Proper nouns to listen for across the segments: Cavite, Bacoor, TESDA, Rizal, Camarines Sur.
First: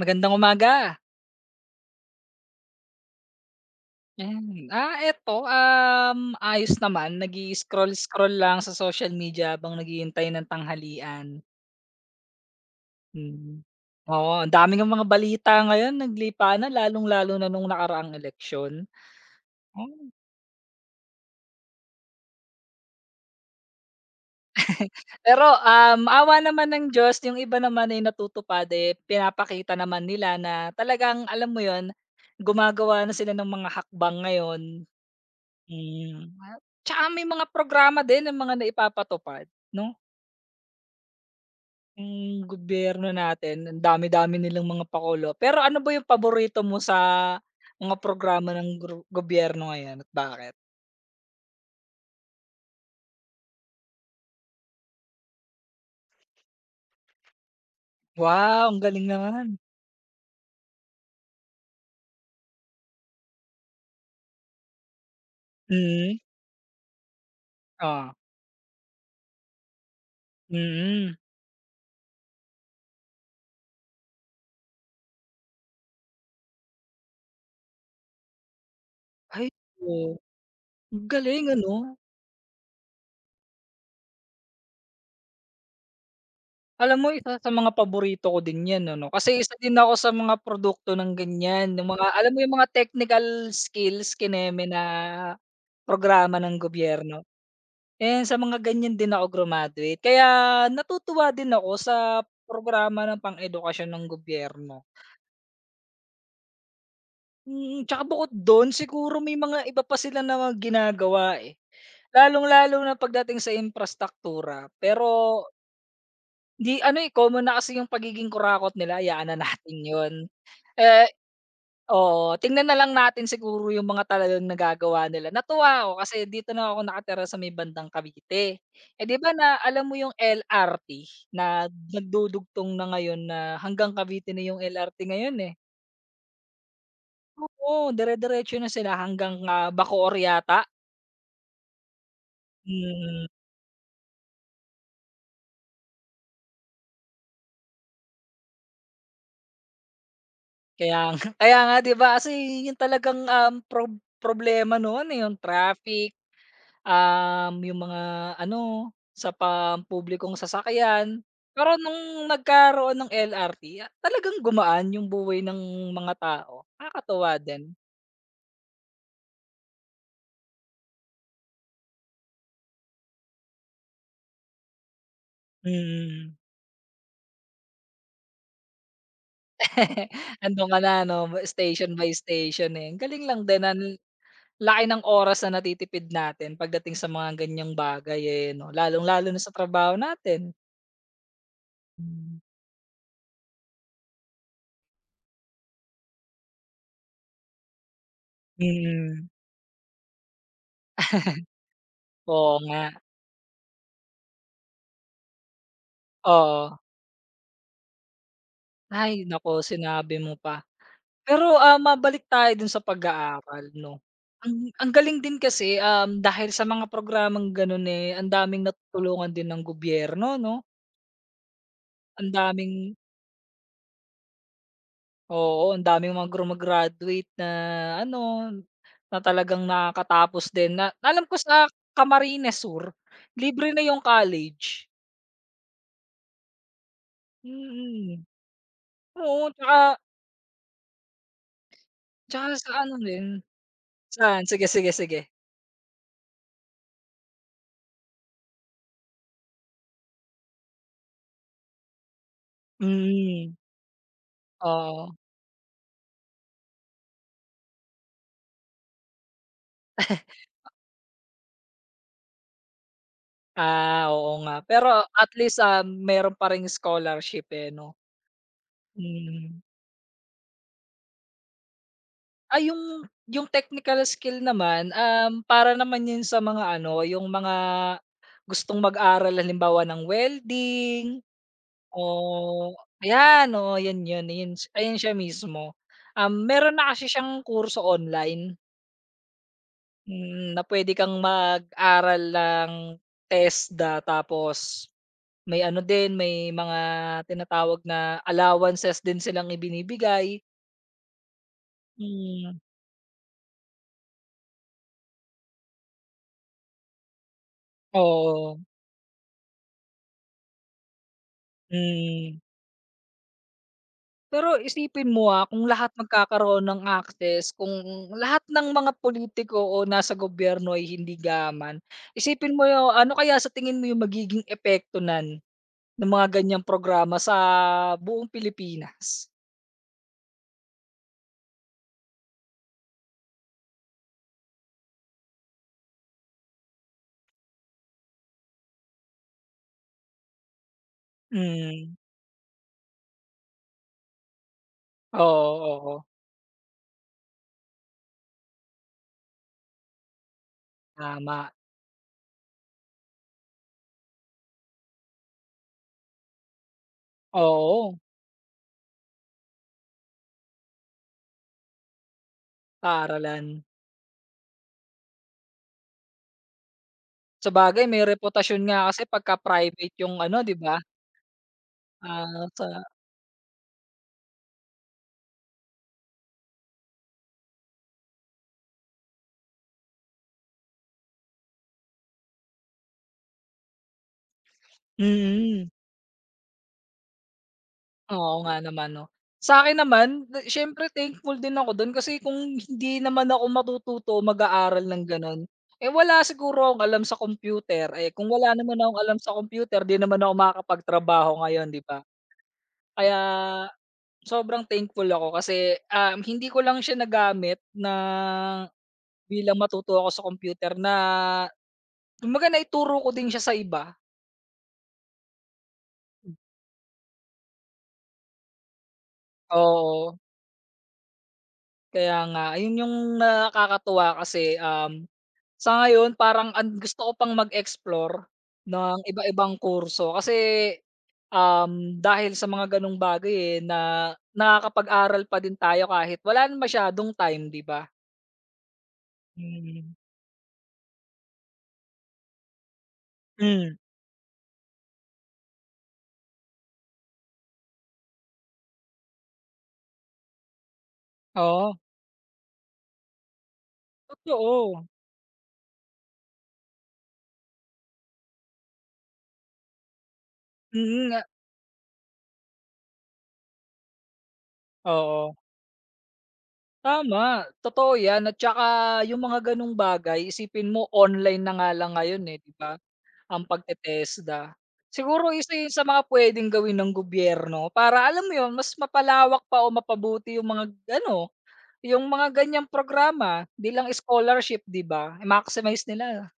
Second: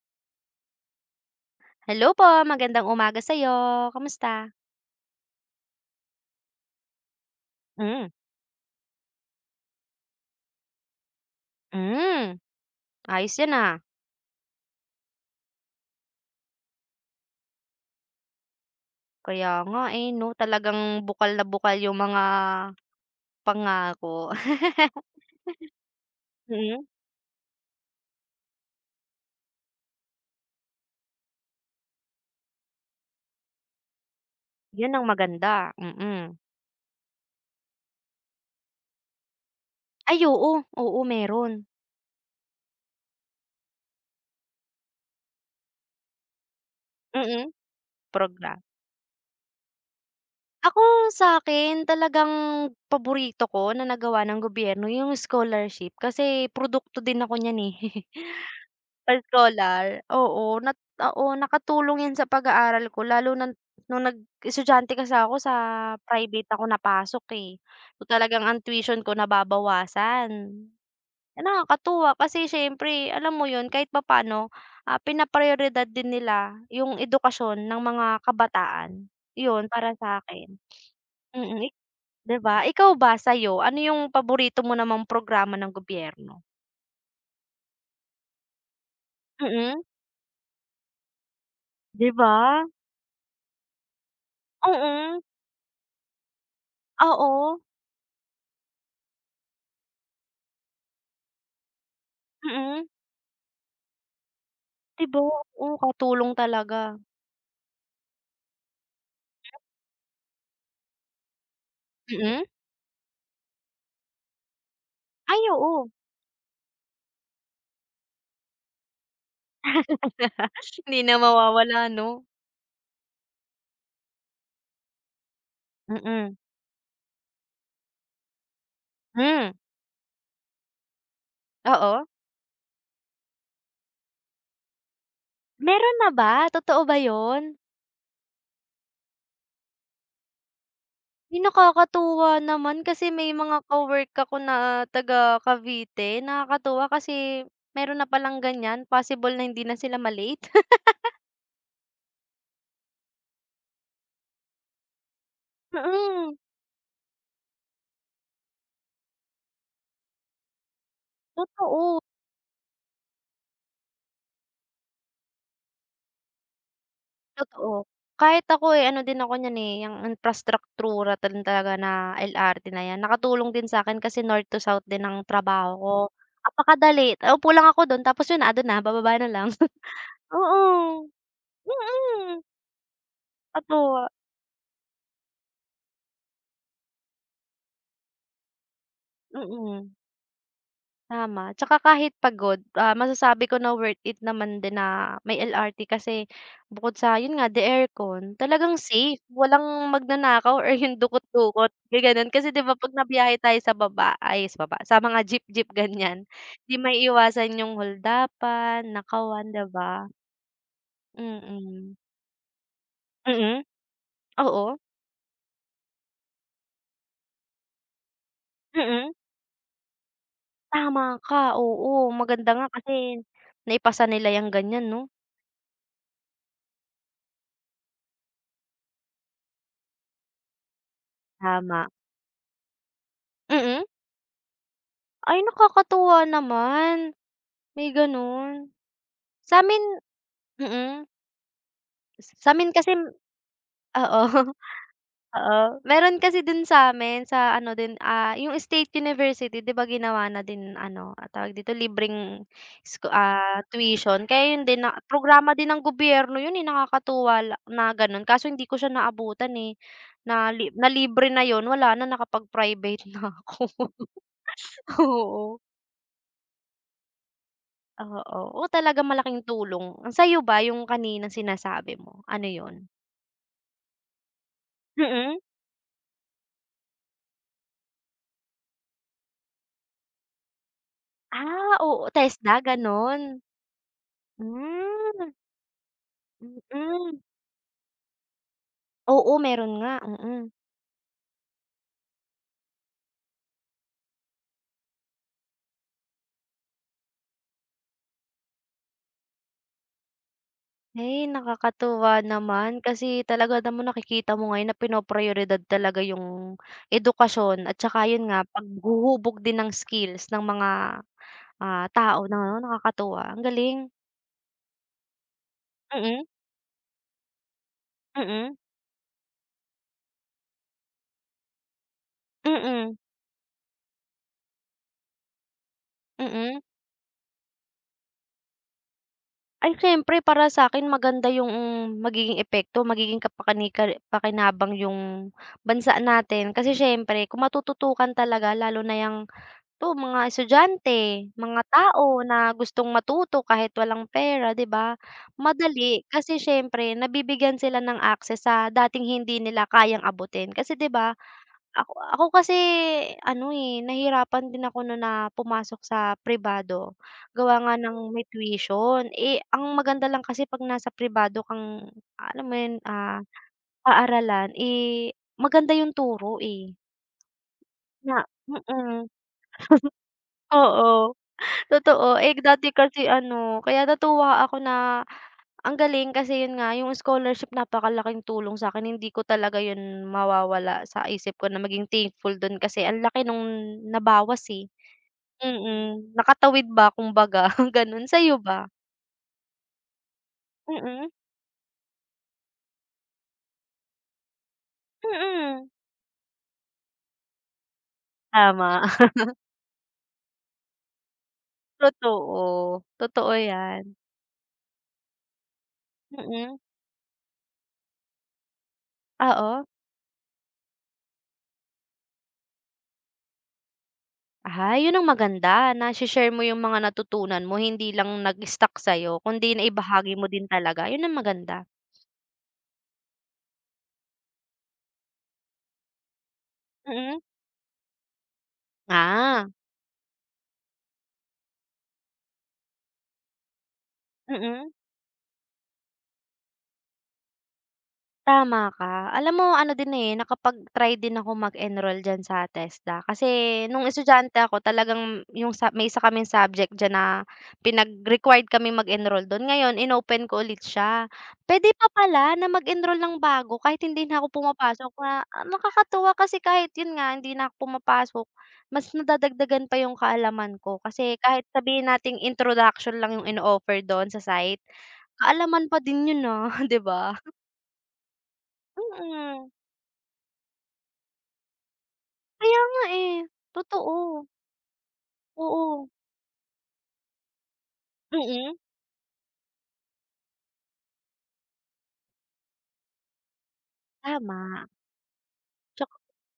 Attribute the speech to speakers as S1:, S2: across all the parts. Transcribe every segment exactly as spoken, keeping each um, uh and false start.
S1: Magandang umaga.
S2: Hello po, magandang umaga sa'yo, kamusta?
S1: 'Yan. Ah, eto, um, ayos naman,
S2: Hmm,
S1: nag-i-scroll-scroll lang sa social media habang naghihintay ng tanghalian.
S2: hmm, ayos 'yan,
S1: Mm.
S2: ah.
S1: Oo, ang dami ngang mga balita ngayon naglipa, na lalong-lalo na nung nakaraang eleksyon.
S2: Kaya nga, eh,
S1: Hmm.
S2: 'no, talagang bukal na bukal yung mga pangako.
S1: Pero, um, awa naman ng
S2: Mm,
S1: Diyos yung iba naman ay natutupad, eh, pinapakita naman nila na talagang alam mo yon, gumagawa na sila ng mga hakbang ngayon.
S2: 'yun ang maganda,
S1: Hmm,
S2: mm.
S1: at tsaka may mga programa din ng mga naipapatupad 'no?
S2: Ay oo, oo meron,
S1: Yung gobyerno natin, ang dami-dami nilang mga pakulo. Pero ano ba yung paborito mo sa
S2: mm,
S1: mga programa
S2: progra
S1: ng gru gobyerno ngayon at bakit?
S2: Ako sa akin talagang paborito ko na nagawa ng gobyerno yung scholarship kasi produkto din ako niyan, eh.
S1: Wow, ang galing naman.
S2: Pa-scholar, oo, nat oo, nakatulong 'yan sa pag-aaral ko lalo na nung nag-estudyante kasi ako sa
S1: Mm,
S2: private ako napasok, eh. So,
S1: oh,
S2: talagang ang tuition ko nababawasan.
S1: mm.
S2: Ah, nakakatuwa kasi siyempre alam mo 'yun kahit papaano, ah, pinaprayoridad din nila yung edukasyon ng mga kabataan.
S1: Ay,
S2: 'Yun para
S1: oo.
S2: sa'kin,
S1: Ang galing,
S2: mm, ik
S1: ano?
S2: 'di ba? Ikaw ba sa'yo, ano yung paborito mo namang programa ng gobyerno?
S1: Alam mo, isa sa mga paborito ko din 'yan, ano, kasi isa din
S2: Mm,
S1: ako sa mga produkto ng ganyan, ng mga
S2: 'di
S1: alam
S2: ba?
S1: mo yung mga technical skills kineme na
S2: Mm,
S1: programa ng gobyerno.
S2: oo.
S1: Eh, sa mga ganyan din ako graduate, kaya natutuwa din ako sa
S2: Mm,
S1: programa ng pang-edukasyon ng gobyerno.
S2: 'di ba? Oo, katulong talaga.
S1: Mm, tsaka bukod dun siguro may mga iba pa sila na mga ginagawa, eh,
S2: Mm?
S1: lalong-lalo na pagdating sa infrastruktura. Pero,
S2: Ay, oo.
S1: 'di ano, eh, common na kasi yung pagiging kurakot nila, hayaan na natin yun.
S2: Hindi
S1: Eh,
S2: na mawawala 'no?
S1: oo, tingnan na lang natin siguro yung mga talagang nagagawa nila. Natuwa ako kasi
S2: Mm.
S1: dito na ako nakatira sa may bandang Cavite. Eh, 'di ba
S2: Hmm,
S1: na alam mo yung L R T na
S2: oo.
S1: nagdudugtong na ngayon, na hanggang Cavite na yung L R T ngayon, eh.
S2: Meron na ba? Totoo ba yun?
S1: Oo, dire-diretso na sila hanggang, ah, Bacoor yata.
S2: Ay, nakakatuwa naman kasi
S1: Mm,
S2: may mga ka-work ako na taga Cavite. Nakakatuwa kasi meron na palang ganyan, possible na hindi na sila ma
S1: kaya nga kaya nga, 'di ba, kasi yun talagang, um, prob problema noon, eh, yung traffic.
S2: Mm,
S1: Um, yung mga ano, sa pampublikong sasakyan. Pero
S2: totoo.
S1: nung nagkaroon ng L R T, ah, talagang gumaan yung buhay ng mga tao, nakakatuwa din.
S2: Totoo. Kahit ako, eh, ano din ako niyan, eh, yang imprastruktura din talaga na L R T na 'yan, nakatulong din sa'kin kasi north to south din ang trabaho ko.
S1: Mm.
S2: Apakadali, naupo lang ako do'n tapos 'yun na, andun na, bababa na lang. Oo,
S1: Andun ka na 'no, station by
S2: mm,
S1: station, eh, ang galing lang din, ang
S2: totoo,
S1: laki ng oras na natitipid natin pagdating sa mga ganyang bagay, eh, 'no, lalong-lalo na sa
S2: mm.
S1: trabaho natin.
S2: Tama, tsaka kahit
S1: Hmm,
S2: pagod, ah, masasabi ko na worth it naman din na may L R T kasi bukod sa yun nga, the aircon, talagang safe,
S1: mm.
S2: walang magnanakaw or yung dukot-dukot, gaganon. Kasi
S1: Oo
S2: 'di ba
S1: nga,
S2: 'pag nabiyahe tayo sa baba ay sa baba, sa mga jeep-jeep ganyan, 'di
S1: oo.
S2: may iwasan yung holdapan,
S1: Ay naku,
S2: nakawan, 'di ba?
S1: sinabi mo pa. Pero, ah,
S2: Mm.
S1: mabalik tayo dun sa
S2: Mm,
S1: pag-aaral 'no. Ang
S2: oo,
S1: ang galing din kasi, um, dahil sa mga programang ganun, eh, ang daming
S2: mm,
S1: natutulungan din ng gobyerno 'no.
S2: tama ka, oo.
S1: Ang
S2: Maganda nga
S1: daming,
S2: kasi naipasa nila yung ganyan 'no?
S1: oo, ang daming mga grumagraduate na ano, na talagang nakakatapos din, na alam ko sa
S2: Tama,
S1: Camarines Sur, libre
S2: mm.
S1: na yung college.
S2: Ay, nakakatuwa naman, may
S1: Mm,
S2: gano'n.
S1: oo,
S2: Sa'min
S1: 'tsaka
S2: mm,
S1: 'tsaka sa
S2: sa'min kasi
S1: ano din,
S2: oo.
S1: saan? Sige, sige, sige.
S2: Oo, meron kasi din sa'min sa ano din, ah, yung State University 'di ba ginawa na din ano, ah, tawag dito, libreng scho
S1: Mm,
S2: ah, tuition kaya yun din na
S1: oo.
S2: programa din ng gobyerno yun, eh, nakakatuwa la na gano'n kaso hindi ko siya naabutan, eh, na li na libre na yun wala na nakapag-private na ako.
S1: Ah, oo nga. Pero at least,
S2: Oo.
S1: ah, meron pa ring scholarship, eh, 'no?
S2: Oo. Oo, talagang malaking
S1: Mm.
S2: tulong. Ang Sa'yo ba yung kaninang sinasabi mo, ano
S1: Ah,
S2: yun?
S1: yung yung technical skill naman, um,
S2: Mm.
S1: para naman yun sa mga ano, yung mga gustong mag-aral halimbawa ng welding
S2: Ah, oo, TESDA
S1: o
S2: gano'n?
S1: ayan, oo, yun yun, yun ayun siya
S2: Hmm,
S1: mismo. Um, meron na kasi
S2: mm.
S1: siyang kurso online,
S2: Oo, meron nga, mm.
S1: mm, na puwede kang mag-aral ng TESDA. Tapos may ano din, may mga tinatawag na allowances din silang ibinibigay.
S2: Ay, nakakatuwa
S1: Hmm,
S2: naman kasi talaga naman nakikita mo ngayon na pinoproyoridad talaga yung edukasyon at saka yun nga,
S1: oo,
S2: paghuhubog din ng skills ng mga, ah, tao na
S1: hmm.
S2: nakakatuwa, ang galing.
S1: Pero isipin mo, ah, kung lahat
S2: Mm,
S1: magkakaroon ng access, kung lahat
S2: mm,
S1: ng mga pulitiko o nasa gobyerno ay hindi gaman,
S2: mm,
S1: isipin mo yung
S2: mm.
S1: ano kaya, sa tingin mo yung magiging epekto nun, ng mga
S2: Mm.
S1: ganyang programa sa buong Pilipinas?
S2: Ay siyempre para sa'kin maganda yung magiging epekto, magiging kapakanika pakinabang yung bansa natin. Kasi siyempre kung matututukan talaga lalo na yang 'to mga estudyante, mga
S1: Hmm,
S2: tao na gustong matuto kahit walang pera, 'di ba?
S1: oo, oo,
S2: Madali kasi siyempre nabibigyan sila ng access sa dating hindi nila kayang abutin. Kasi 'di ba
S1: tama,
S2: ako ako kasi ano, eh, nahirapan din ako no na pumasok sa pribado, gawa nga ng
S1: oo,
S2: may tuition. Eh, ang maganda lang kasi 'pag nasa pribado kang alam mo yun, ah,
S1: paaralan.
S2: paaralan, eh, maganda yung turo, eh,
S1: Sabagay may
S2: na
S1: reputasyon nga kasi
S2: mm,
S1: pagka private yung ano 'di ba,
S2: oo, totoo. Eh,
S1: ah, sa
S2: dati kasi ano, kaya natuwa ako na ang galing kasi yun nga, yung scholarship napakalaking tulong sa akin hindi ko talaga yun mawawala sa isip ko na maging thankful dun kasi ang laki nung nabawas, eh.
S1: mm,
S2: Mm, nakatawid ba kumbaga gano'n, sa'yo
S1: oo nga
S2: ba?
S1: naman 'no. Sa'kin naman, na siyempre
S2: Mm,
S1: thankful din ako dun kasi kung hindi naman ako matututo o mag-aaral ng gano'n,
S2: mm,
S1: eh, wala siguro akong alam sa computer, eh, kung wala naman
S2: tama.
S1: akong alam sa computer, 'di naman ako makakapagtrabaho ngayon, 'di ba.
S2: Totoo,
S1: Kaya
S2: totoo 'yan.
S1: sobrang thankful ako kasi, um, hindi
S2: Mm,
S1: ko lang siya nagamit na bilang
S2: oo.
S1: matuto ako sa computer, na kumbaga naituro ko din siya sa iba.
S2: Ah, 'yun ang maganda nashi-share mo 'yung mga natutunan mo hindi lang nag-stuck sa'yo kundi naibahagi
S1: Oo,
S2: mo din talaga, 'yun ang maganda.
S1: kaya nga. Ayun yung nakakatuwa kasi, um, sa ngayon parang ang gusto ko
S2: Mm.
S1: pang mag-explore ng
S2: Ah,
S1: iba-ibang kurso kasi, um, dahil sa mga gano'ng bagay, eh, na
S2: mm.
S1: nakakapag-aral pa din tayo kahit wala na masyadong time, 'di ba?
S2: Tama ka. Alam mo ano din,
S1: Mm.
S2: eh, nakapag-try din ako mag-enroll diyan sa TESDA kasi
S1: Hmm,
S2: nung estudyante ako talagang yung sa may isa kaming subject diyan na pinag-required kami mag-enroll dun. Ngayon inopen ko ulit siya. Puwede
S1: oo.
S2: pa pala na mag-enroll ng bago kahit hindi na ako
S1: Totoo,
S2: pumapasok na ah, nakakatuwa kasi kahit yun nga hindi na ako pumapasok, mas nadadagdagan pa yung kaalaman ko
S1: mm,
S2: kasi
S1: ah,
S2: kahit sabihin nating introduction lang yung in offer dun sa site,
S1: oo.
S2: kaalaman pa din yun, ah, 'di ba?
S1: Tama, totoo 'yan, at saka yung mga
S2: Mm.
S1: gano'ng bagay, isipin mo online na nga lang ngayon, eh, 'di
S2: Kaya
S1: ba?
S2: nga eh,
S1: Ang
S2: totoo.
S1: pagte-TESDA. Siguro isa yun sa
S2: Oo,
S1: mga puwedeng gawin ng gobyerno para alam mo yun,
S2: mm,
S1: mas mapalawak pa o mapabuti yung mga ano, yung mga ganyang programa. 'Di lang scholarship,
S2: tama.
S1: 'di ba, i-maximize nila.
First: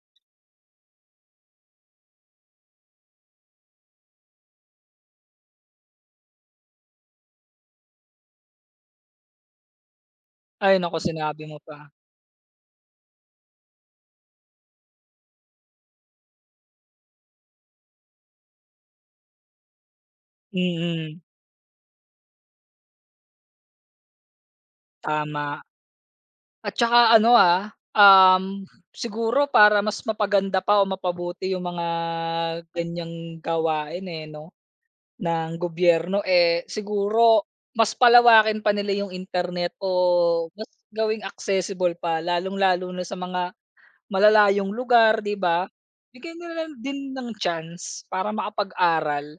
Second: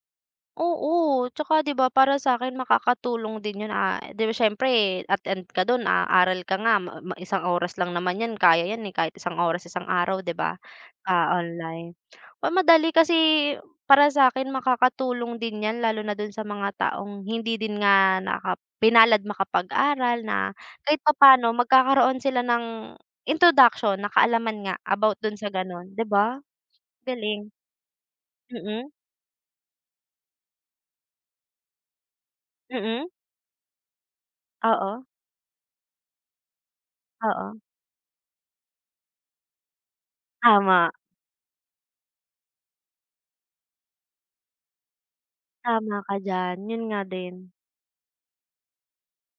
S2: Oo, tsaka 'di ba para sa'kin makakatulong din 'yun, ah, 'di ba siyempre eh, attend ka do'n, aaral ka nga ma ma isang oras lang naman 'yan kaya 'yan, eh, kahit isang oras isang araw 'di ba,
S1: Ay nako,
S2: ah,
S1: sinabi mo pa.
S2: online. O madali kasi para sa'kin makakatulong din 'yan lalo na do'n sa mga taong hindi din nga naka pinalad makapag-aral na kahit
S1: Mm,
S2: papaano magkakaroon sila ng introduction na kaalaman nga about do'n sa
S1: tama.
S2: gano'n, 'di ba?
S1: At saka ano,
S2: Galing.
S1: ah, um,
S2: Mm,
S1: siguro para mas mapaganda pa o mapabuti yung mga
S2: mm.
S1: ganyang gawain, eh, 'no?
S2: Oo,
S1: Ng gobyerno, eh, siguro
S2: oo,
S1: mas palawakin pa nila yung internet o mas
S2: tama.
S1: gawing accessible pa, lalong-lalo na sa mga malalayong lugar, 'di ba?
S2: Tama ka
S1: Bigyan
S2: diyan,
S1: nila
S2: 'yun nga
S1: din ng
S2: din.
S1: chance para makapag-aral.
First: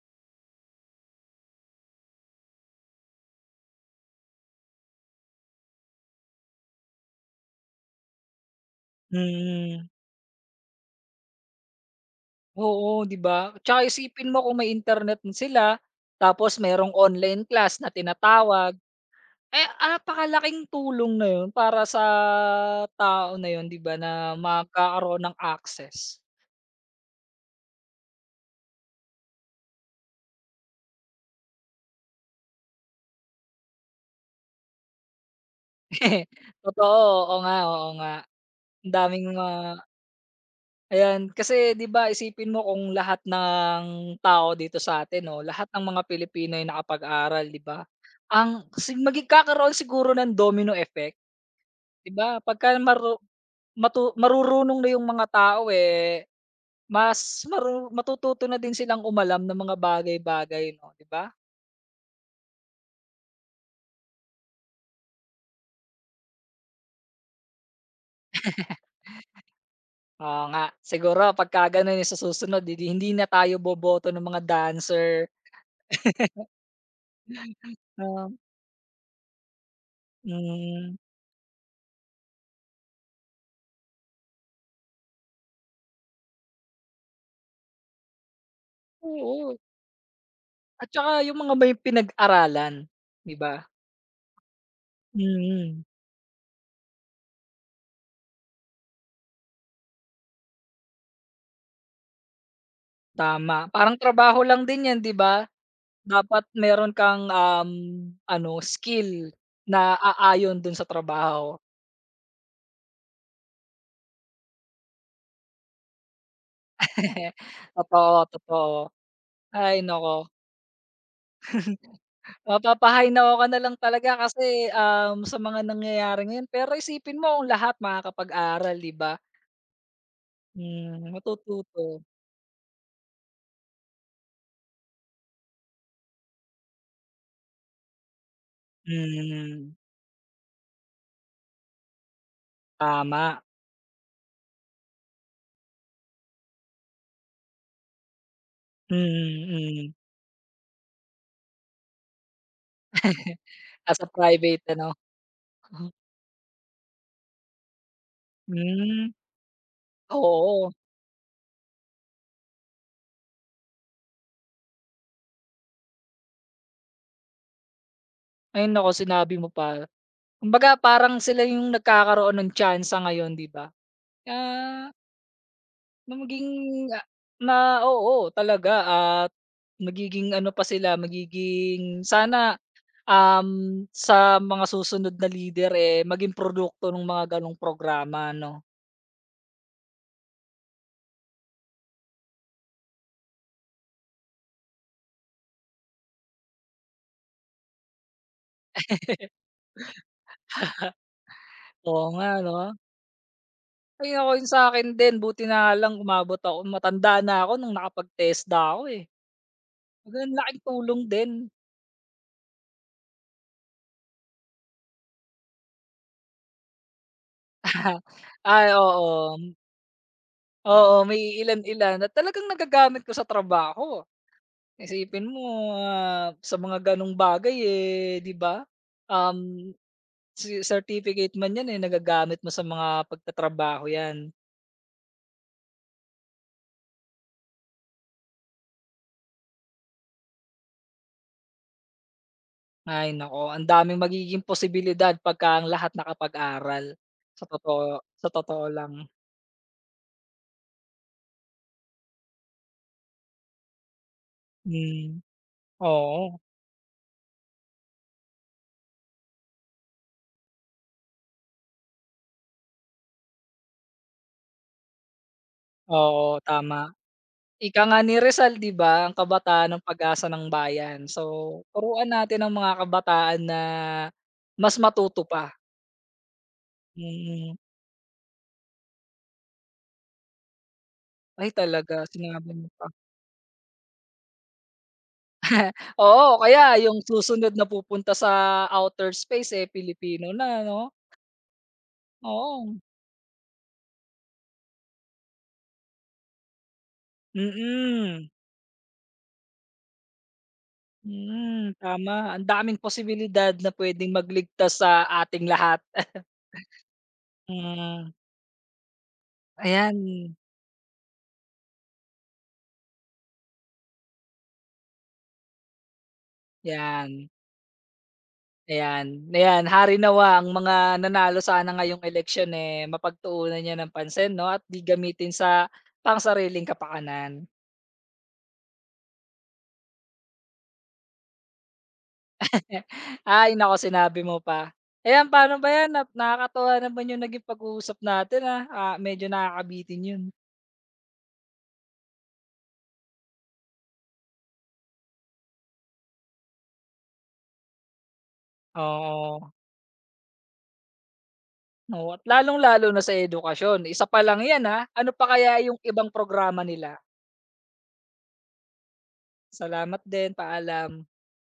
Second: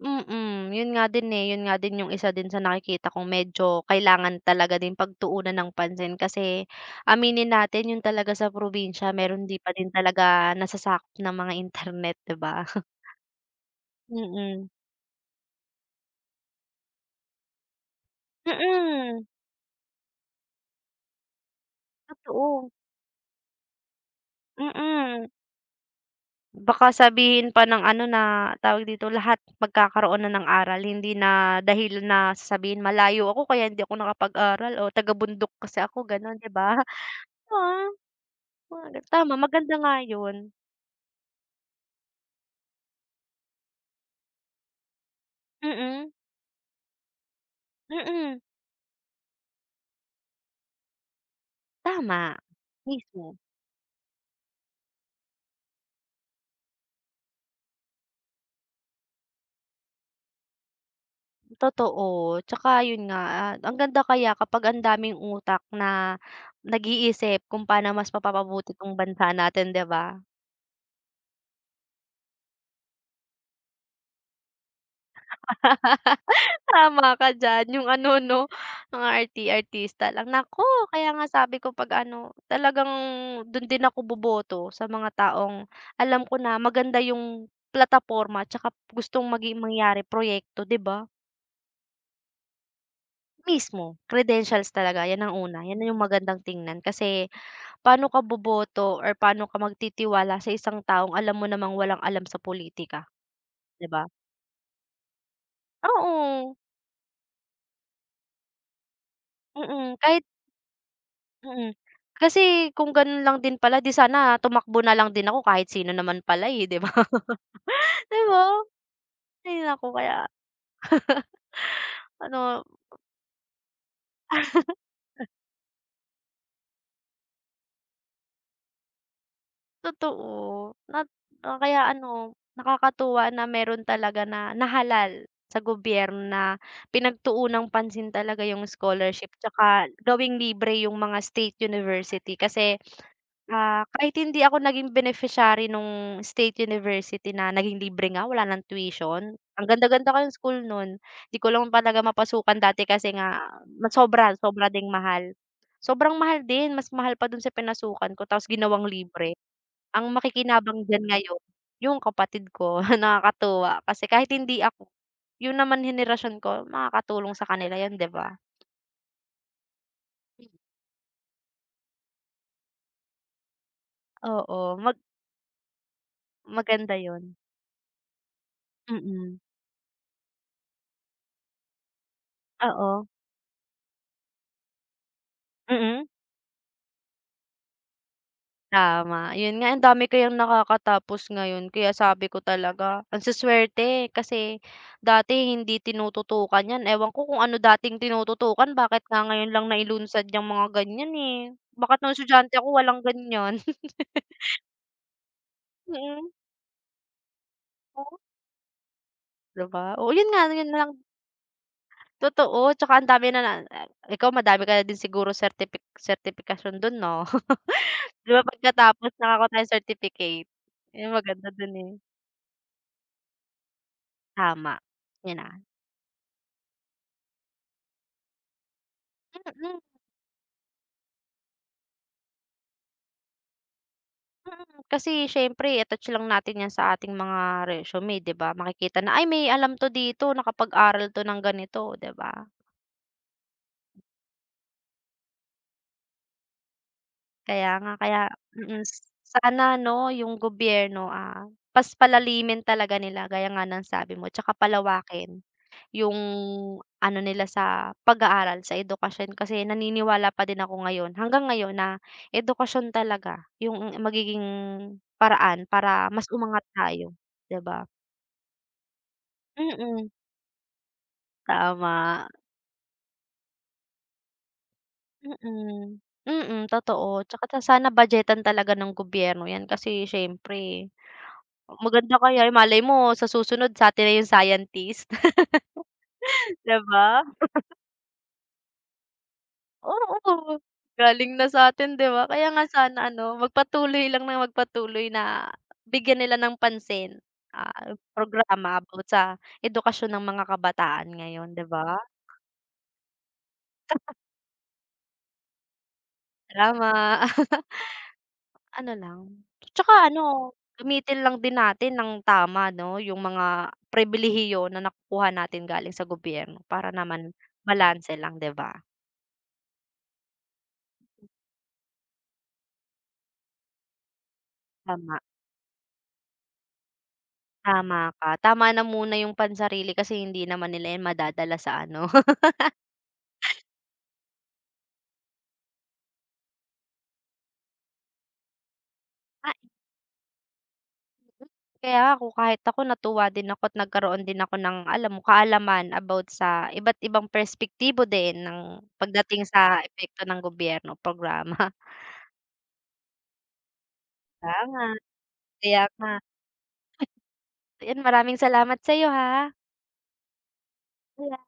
S2: Mm, 'yun nga din, eh, 'yun nga din yung isa din sa nakikita kong medyo kailangan talaga din pagtuunan ng pansin kasi aminin natin 'yun talaga sa probinsya meron di pa din
S1: Mm,
S2: talaga nasasakop ng mga internet, 'di ba?
S1: oo, 'di ba? Tsaka isipin mo kung
S2: Mm,
S1: may internet na sila, tapos merong online class na tinatawag,
S2: mm,
S1: eh, napakalaking tulong na yun para sa
S2: totoo.
S1: tao na yun, 'di ba, na magkakaroon
S2: Mm,
S1: ng access.
S2: baka sabihin pa ng ano na tawag dito, lahat magkakaroon na ng aral hindi na dahil na sasabihin malayo ako kaya hindi ako nakapag-aral o taga-bundok kasi ako gano'n, 'di ba?
S1: Totoo, oo nga,
S2: Ah,
S1: oo nga.
S2: mga
S1: Ang
S2: gan
S1: daming
S2: tama
S1: mga
S2: maganda nga yun.
S1: ayan, kasi 'di ba isipin mo kung lahat ng tao dito sa'tin 'no, lahat ng mga
S2: Mm,
S1: Pilipino ay nakapag-aral, 'di ba?
S2: mm,
S1: Ang si magkakaroon siguro ng domino effect, 'di
S2: tama.
S1: ba, pagka maru
S2: Mismo,
S1: matu marurunong na yung mga tao, eh, mas maru matututo na din silang umalam ng mga bagay-bagay 'no, 'di ba?
S2: totoo. Tsaka yun nga, ah, ang ganda kaya kapag ang daming utak na nag-iisip kung paano mas mapapabuti 'tong bansa natin, 'di ba?
S1: Oo nga, siguro pagka gano'n yung sa susunod, eh, hindi na tayo boboto ng mga dancer,
S2: Tama ka diyan, yung ano
S1: 'no?
S2: 'no, mga arti-artista lang. Naku,
S1: Mm.
S2: kaya nga sabi ko 'pag ano, talagang dun din ako boboto sa mga taong alam ko na maganda yung plataporma tsaka gustong
S1: Oo.
S2: maging mangyari proyekto, 'di
S1: At
S2: ba?
S1: saka yung mga may pinag-aralan, 'di ba?
S2: Mismo, credentials talaga 'yan ang una, 'yan
S1: Mm.
S2: na yung magandang tingnan kasi paano ka boboto or paano ka magtitiwala sa isang taong alam mo namang walang alam sa politika,
S1: Tama,
S2: 'di
S1: parang
S2: ba?
S1: trabaho lang din 'yan, 'di ba? Dapat
S2: Oo,
S1: meron kang, um, ano, skill na
S2: mm, kahit
S1: aayon dun sa trabaho.
S2: mm. Kasi kung gano'n lang din pala 'di sana tumakbo na lang din ako kahit sino naman pala, eh, 'di ba? 'Di
S1: Totoo,
S2: ba?
S1: totoo.
S2: Ay
S1: Ay
S2: naku, kaya
S1: nako,
S2: ano
S1: mapapahay na ka na lang talaga kasi, um, sa mga nangyayari ngayon. Pero isipin mo ang lahat makakapag-aral, 'di ba?
S2: Totoo, na
S1: Hmm.
S2: ah, kaya
S1: Matututo.
S2: ano, nakakatuwa na meron talaga na nahalal sa gobyerno na pinagtuunang pansin talaga yung scholarship
S1: Mm.
S2: 'tsaka gawing libre yung mga state university kasi
S1: Tama.
S2: Ah, kahit hindi ako naging beneficiary nung state university na naging libre nga, wala ng tuition. Ang
S1: Mm, mm.
S2: ganda-ganda kasi ng school nun. 'Di ko lang talaga mapasukan dati kasi nga mas
S1: Nasa
S2: sobra,
S1: private
S2: sobra
S1: ano?
S2: ding mahal. Sobrang mahal din, mas mahal pa dun sa pinasukan ko tapos ginawang
S1: Hmm,
S2: libre. Ang
S1: oo.
S2: makikinabang diyan ngayon, yung kapatid ko, nakakatuwa kasi kahit hindi ako, yun naman henerasyon ko makakatulong sa kanila yun, 'di ba?
S1: Ayun naku, sinabi mo pa. Kumbaga parang sila yung nagkakaroon ng tsansa ngayon, 'di ba?
S2: Oo,
S1: Ah,
S2: mag
S1: na maging,
S2: maganda
S1: ah,
S2: yun.
S1: na oo, talaga, at
S2: Mm,
S1: magiging ano pa sila, magiging sana,
S2: oo.
S1: um, sa mga susunod na leader, eh,
S2: Mm.
S1: maging produkto ng mga gano'ng programa 'no?
S2: Tama, yun nga ang dami kayang nakakatapos ngayon kaya sabi ko talaga ang suswerte kasi dati hindi tinututukan yan, ewan ko kung ano dating tinututukan bakit nga ngayon lang nailunsad yung mga ganyan, eh. Bakit
S1: Oo
S2: nung
S1: nga 'no?
S2: estudyante ako walang ganyan?
S1: Ay naku, yung akin din buti na lang
S2: Mm,
S1: umabot ako, matanda na ako nung
S2: oh,
S1: nakapag-TESDA ako, eh.
S2: 'di Oo, yun
S1: Ang
S2: nga
S1: laking
S2: yun lang
S1: tulong din.
S2: totoo tsaka ang dami na na ikaw madami ka na din siguro certifi certification dun 'no? 'Di ba
S1: Ay,
S2: pagkatapos
S1: oo.
S2: nakakuha tayong certificate?
S1: Oo,
S2: Yun
S1: may
S2: maganda
S1: ilan
S2: dun, eh.
S1: ilan at talagang nagagamit ko sa trabaho.
S2: Tama,
S1: Isipin
S2: yun na,
S1: mo, ah, sa mga gano'ng bagay, eh, 'di ba?
S2: mm.
S1: Um,
S2: Mm.
S1: ce Certificate man 'yan, eh, nagagamit mo sa mga pagtatrabaho 'yan.
S2: Mm, kasi siyempre i-attach lang natin 'yan sa ating mga resume 'di ba? Makikita na, "Ay may alam 'to dito, nakapag-aral 'to ng ganito," 'di ba?
S1: Ay naku, ang daming magiging posibilidad pagka ang lahat nakapag-aral, sa
S2: Kaya
S1: totoo
S2: nga kaya
S1: sa totoo
S2: mm,
S1: lang.
S2: s- sana 'no yung gobyerno, ah, mas palalimin talaga nila gaya nga ng sabi mo tsaka
S1: Hmm,
S2: palawakin yung
S1: oo.
S2: ano nila sa pag-aaral, sa edukasyon kasi naniniwala pa din ako ngayon, hanggang ngayon na edukasyon talaga yung magiging paraan para mas
S1: Oo,
S2: umangat
S1: tama.
S2: tayo, 'di
S1: Ika
S2: ba?
S1: nga ni Rizal 'di ba, ang kabataan ng
S2: Mm.
S1: pag-asa ng bayan. So, turuan
S2: Tama,
S1: natin ang mga kabataan na mas matuto pa,
S2: mm. Mm, totoo.
S1: mm.
S2: Tsaka sana budgetan talaga ng gobyerno 'yan kasi siyempre
S1: Ay talaga,
S2: maganda kaya,
S1: sinabi
S2: eh,
S1: mo
S2: malay
S1: pa.
S2: mo sa susunod sa'tin na yung scientist,
S1: Oo, kaya
S2: 'di
S1: yung
S2: ba?
S1: susunod na pupunta sa outer space, eh, Pilipino
S2: Oo,
S1: na 'no?
S2: galing na sa'tin, 'di ba? Kaya nga
S1: Oo,
S2: sana ano, magpatuloy lang nang magpatuloy na bigyan nila ng pansin, ah,
S1: mm,
S2: programa about sa edukasyon ng mga kabataan ngayon, 'di
S1: mm,
S2: ba?
S1: tama. Ang daming posibilidad na puwedeng magligtas sa ating lahat.
S2: Salamat.
S1: Mm,
S2: Ano lang, 'tsaka
S1: ayan,
S2: ano, gamitin lang din natin ng tama 'no, yung mga pribilehiyo na nakukuha natin galing sa gobyerno para naman
S1: 'yan.
S2: balanse lang 'di ba?
S1: Ayan, ayan hari nawa ang mga nanalo sana ngayong eleksyon, eh, mapagtuunan niya ng pansin 'no, at 'di
S2: Tama,
S1: gamitin sa pangsariling kapakanan.
S2: tama ka. Tama na muna yung pansarili kasi hindi naman nila yan madadala sa ano.
S1: Ay naku, sinabi mo pa. Ayan, paano ba 'yan, at nakakatuwa naman yung naging pag-uusap natin, ah, ah, medyo
S2: Ah,
S1: nakakabitin yun.
S2: kaya ako kahit ako natuwa din ako at nagkaroon din ako ng alam mo kaalaman about sa iba't ibang perspektibo din ng
S1: Oo,
S2: pagdating sa epekto ng gobyerno, programa.
S1: oo, at lalong-lalo na sa edukasyon, isa pa lang 'yan, ah,
S2: Tama,
S1: ano pa kaya yung
S2: kaya
S1: ibang
S2: nga.
S1: programa nila?
S2: Ayan, maraming salamat sa'yo ha.
S1: Salamat din, paalam.
S2: Paalam.